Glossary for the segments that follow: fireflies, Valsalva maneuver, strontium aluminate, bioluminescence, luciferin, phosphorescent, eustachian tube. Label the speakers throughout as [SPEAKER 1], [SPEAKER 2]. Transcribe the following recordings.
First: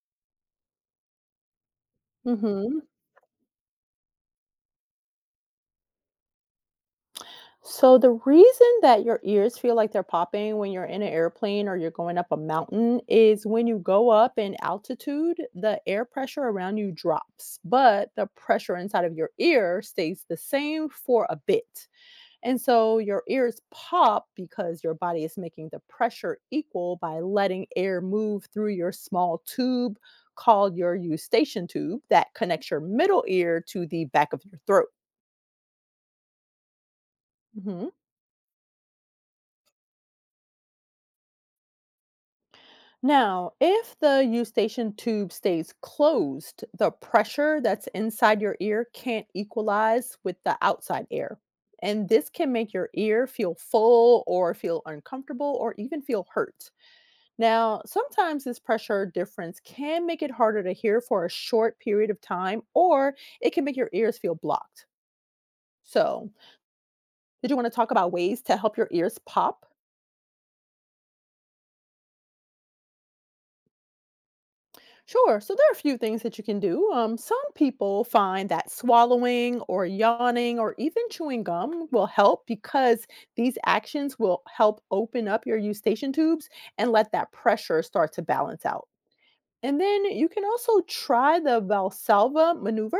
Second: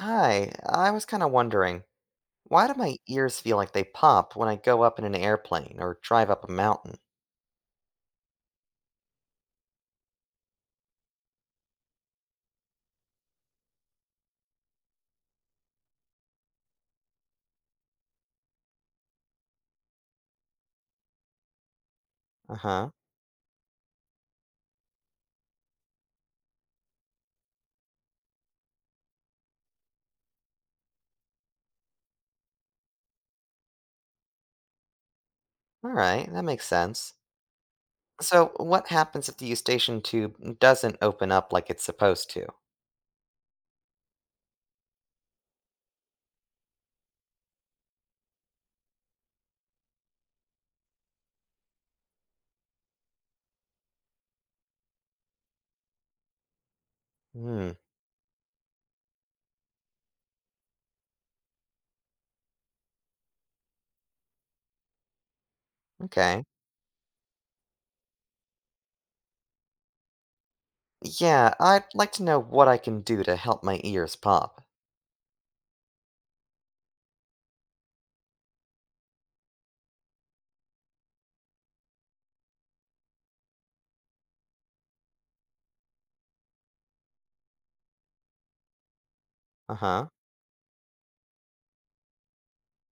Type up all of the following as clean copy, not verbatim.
[SPEAKER 1] Hi, I was kind of wondering, why do
[SPEAKER 2] Hmm.
[SPEAKER 1] my ears feel like they pop when I go up in an airplane or drive up a mountain?
[SPEAKER 2] So the reason that your ears feel like they're popping when you're in an airplane or you're going up a mountain is when you go up in altitude, the air pressure around you drops, but the pressure inside of your ear stays the same for a bit.
[SPEAKER 1] Uh
[SPEAKER 2] And
[SPEAKER 1] huh.
[SPEAKER 2] so your ears pop because your body is making the pressure equal by letting air move through your small tube called your eustachian tube that connects your middle ear to the back of your throat.
[SPEAKER 1] All right, that makes sense.
[SPEAKER 2] Mhm.
[SPEAKER 1] So, what happens if the eustachian tube doesn't open up like it's supposed to?
[SPEAKER 2] Now, if the eustachian tube stays closed, the pressure that's inside your ear can't equalize with the outside air. And this can make your ear feel full or feel uncomfortable or even feel hurt.
[SPEAKER 1] Hmm,
[SPEAKER 2] Now, sometimes this pressure difference can make it harder to hear for a short period of time, or it can make your ears feel blocked. So,
[SPEAKER 1] okay.
[SPEAKER 2] did you want to talk about ways to help your ears pop?
[SPEAKER 1] Yeah, I'd like to know what I can do to help my ears pop.
[SPEAKER 2] Sure. So there are a few things that you can do. Some people find that swallowing or yawning or even chewing gum will help because these actions will help open up your eustachian tubes and let that pressure start to balance out.
[SPEAKER 1] Uh
[SPEAKER 2] And then
[SPEAKER 1] huh.
[SPEAKER 2] you can also try the Valsalva maneuver.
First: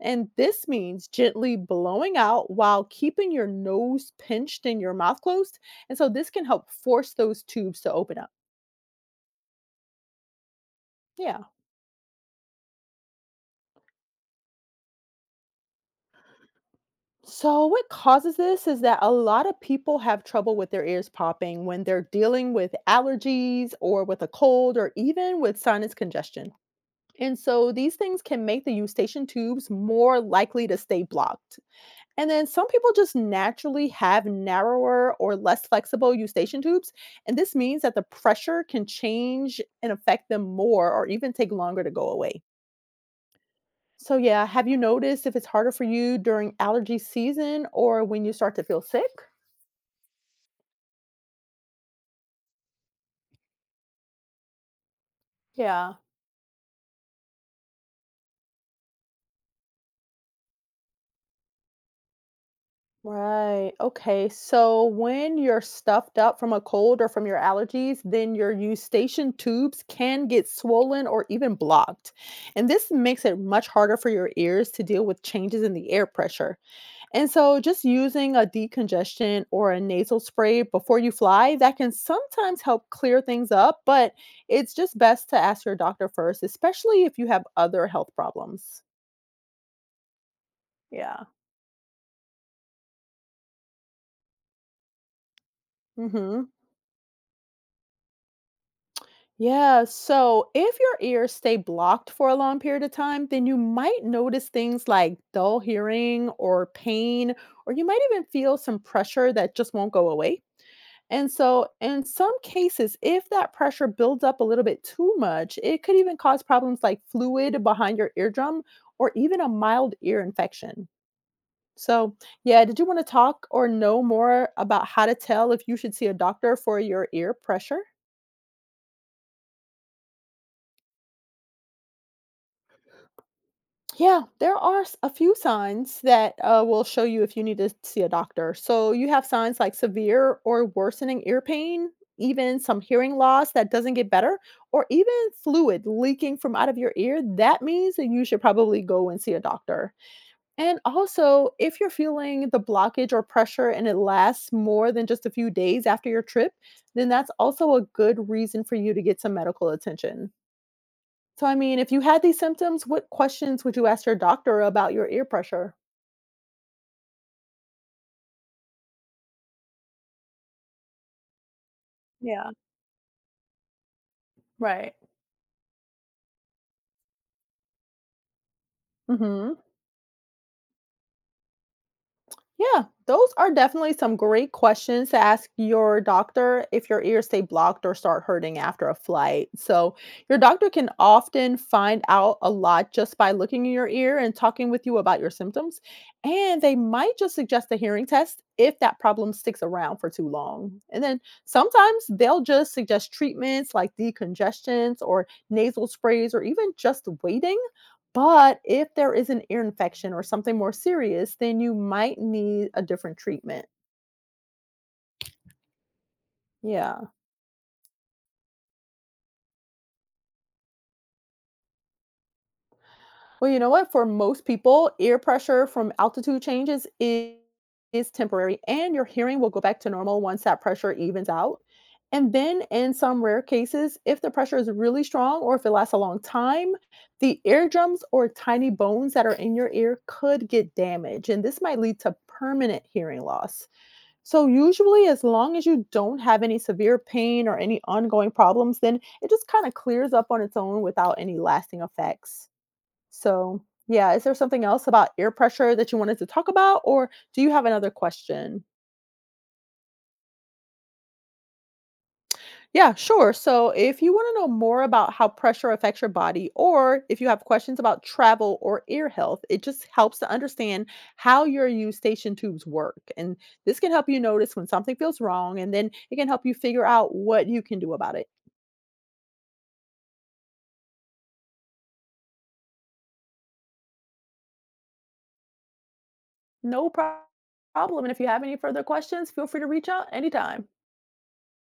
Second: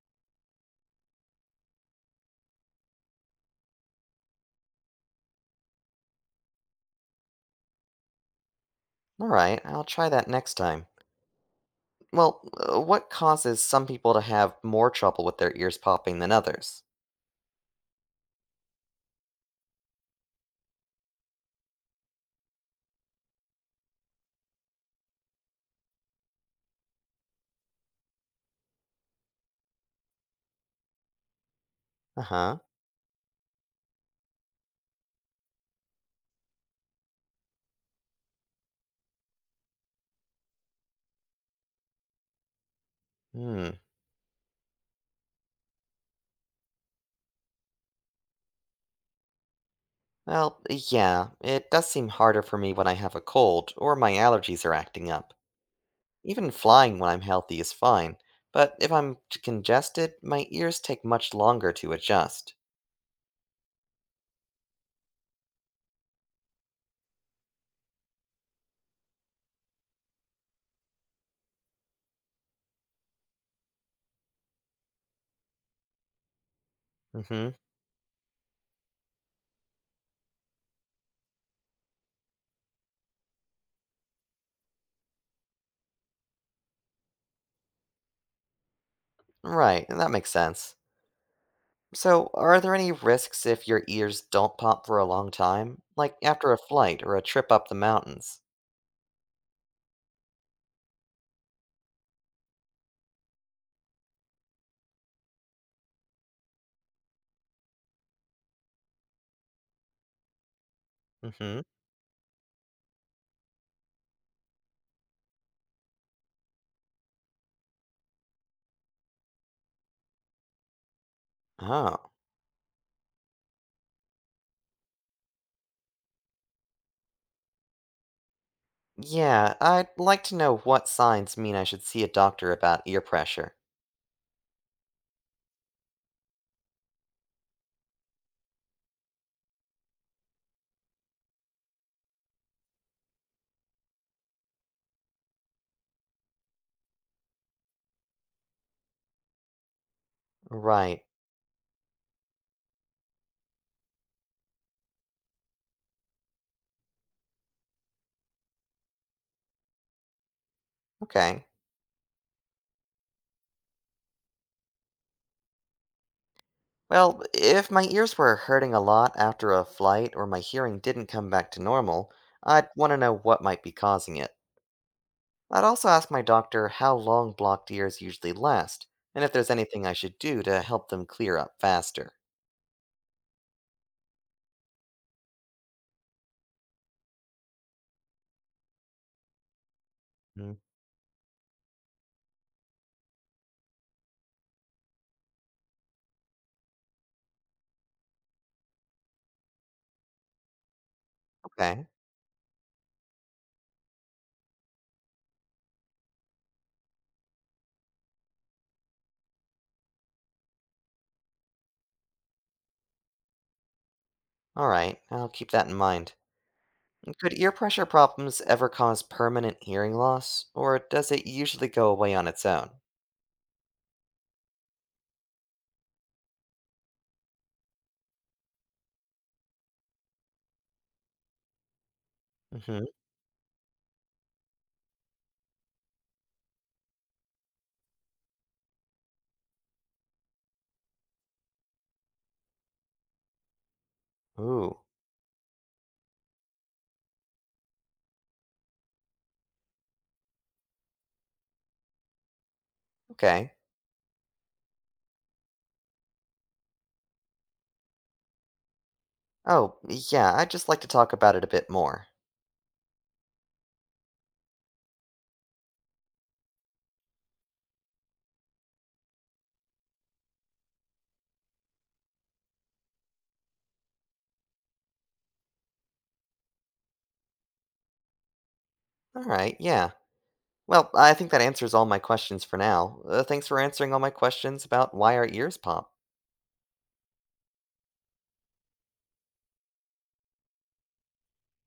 [SPEAKER 2] And this means gently blowing out while keeping your nose pinched and your mouth closed. And so this can help force those tubes to open up.
[SPEAKER 1] All right, I'll try that next time.
[SPEAKER 2] Yeah.
[SPEAKER 1] Well, what causes some people to have more trouble with their ears popping than others?
[SPEAKER 2] So, what causes this is that a lot of people have trouble with their ears popping when they're dealing with allergies or with a cold or even with sinus congestion. And so, these things can make the eustachian tubes more likely to stay blocked.
[SPEAKER 1] Uh
[SPEAKER 2] And then,
[SPEAKER 1] huh.
[SPEAKER 2] some people just naturally have narrower or less flexible eustachian tubes. And this means that the pressure can change and affect them more or even take longer to go away.
[SPEAKER 1] Hmm.
[SPEAKER 2] So, yeah, have you noticed if it's harder for you during allergy season or when you start to feel sick?
[SPEAKER 1] Well, yeah, it does seem harder for me when I have a cold or my allergies are acting up.
[SPEAKER 2] Yeah,
[SPEAKER 1] Even flying when I'm healthy is fine, but if congested, my ears take much longer to adjust.
[SPEAKER 2] right. Okay. So, when you're stuffed up from a cold or from your allergies, then your eustachian tubes can get swollen or even blocked. And this makes it much harder for your ears to deal with changes in the air pressure. And
[SPEAKER 1] Hmm.
[SPEAKER 2] so, just using a decongestion or a nasal spray before you fly, that can sometimes help clear things up, but it's just best to ask your doctor first, especially if you have other health problems.
[SPEAKER 1] Right, and that makes sense.
[SPEAKER 2] Yeah.
[SPEAKER 1] So, are there any risks if your ears don't pop for a long time, like
[SPEAKER 2] Hmm.
[SPEAKER 1] after a flight or a trip up the mountains?
[SPEAKER 2] Yeah. So, if your ears stay blocked for a long period of time, then you might notice things like dull hearing or pain, or you might even feel some pressure that just won't go away. And
[SPEAKER 1] Hmm.
[SPEAKER 2] so, in some cases, if that pressure builds up a little bit too much, it could even cause problems like fluid behind your eardrum or even a mild ear infection.
[SPEAKER 1] Oh,
[SPEAKER 2] So, yeah, did you want to talk or know more about how to tell if you should see a doctor for your ear pressure?
[SPEAKER 1] yeah, I'd like to know what signs mean I should see a doctor about ear pressure.
[SPEAKER 2] Yeah, there are a few signs that will show you if you need to see a doctor. So you have signs like severe or worsening ear pain, even some hearing loss that doesn't get better, or even fluid leaking from out of your ear. That means that you should probably go and see a doctor. And
[SPEAKER 1] Right,
[SPEAKER 2] also, if you're feeling the blockage or pressure and it lasts more than just a few days after your trip, then that's also a good reason for you to get some medical attention.
[SPEAKER 1] okay.
[SPEAKER 2] So, I mean, if you had these symptoms, what questions would you ask your doctor about your ear pressure?
[SPEAKER 1] Well, if my ears were hurting a lot after a flight or my hearing didn't come back to normal,
[SPEAKER 2] Yeah,
[SPEAKER 1] I'd want to know what might be causing it.
[SPEAKER 2] right.
[SPEAKER 1] I'd also ask my doctor how long blocked ears usually last, and if there's
[SPEAKER 2] Mhm.
[SPEAKER 1] anything I should do to help them clear up faster.
[SPEAKER 2] Yeah, those are definitely some great questions to ask your doctor if your ears stay blocked or start hurting after a flight. So, your
[SPEAKER 1] Mm.
[SPEAKER 2] doctor can often find out a lot just by looking in your ear and talking with you about your symptoms. And they might just suggest a hearing test if that problem sticks around for too long. And then
[SPEAKER 1] Okay,
[SPEAKER 2] sometimes they'll just suggest treatments like decongestants or nasal sprays or even just waiting, but if there is an ear infection or something more serious, then you might need a different treatment.
[SPEAKER 1] alright, I'll keep that in mind.
[SPEAKER 2] Yeah.
[SPEAKER 1] And could ear pressure problems ever cause permanent hearing loss, or does it usually go away on its own?
[SPEAKER 2] Well, you know what? For most people, ear pressure from altitude changes is temporary, and your hearing will go back to normal once that pressure evens out. And then,
[SPEAKER 1] Hmm.
[SPEAKER 2] in some rare cases, if the pressure is really strong or if it lasts a long time, the eardrums or tiny bones that are in your ear could get damaged, and this might lead to permanent hearing loss. So,
[SPEAKER 1] Ooh,
[SPEAKER 2] usually, as long as you don't have any severe pain or any ongoing problems, then it just kind of clears up on its own without any lasting effects.
[SPEAKER 1] okay.
[SPEAKER 2] So, yeah, is there something else about ear pressure that you wanted to talk about, or do you have another question?
[SPEAKER 1] Oh, yeah, I'd just like to talk about it a bit more.
[SPEAKER 2] Yeah, sure. So, if you want to know more about how pressure affects your body, or if you have questions about travel or ear health, it just helps to understand how your eustachian tubes work. And this can help you notice when something feels wrong, and then it can help you figure out what you can do about it.
[SPEAKER 1] Alright, yeah. Well, I think that answers all my questions for now. Thanks for answering all my questions about why our ears pop.
[SPEAKER 2] No pro- problem. And if you have any further questions, feel free to reach out anytime.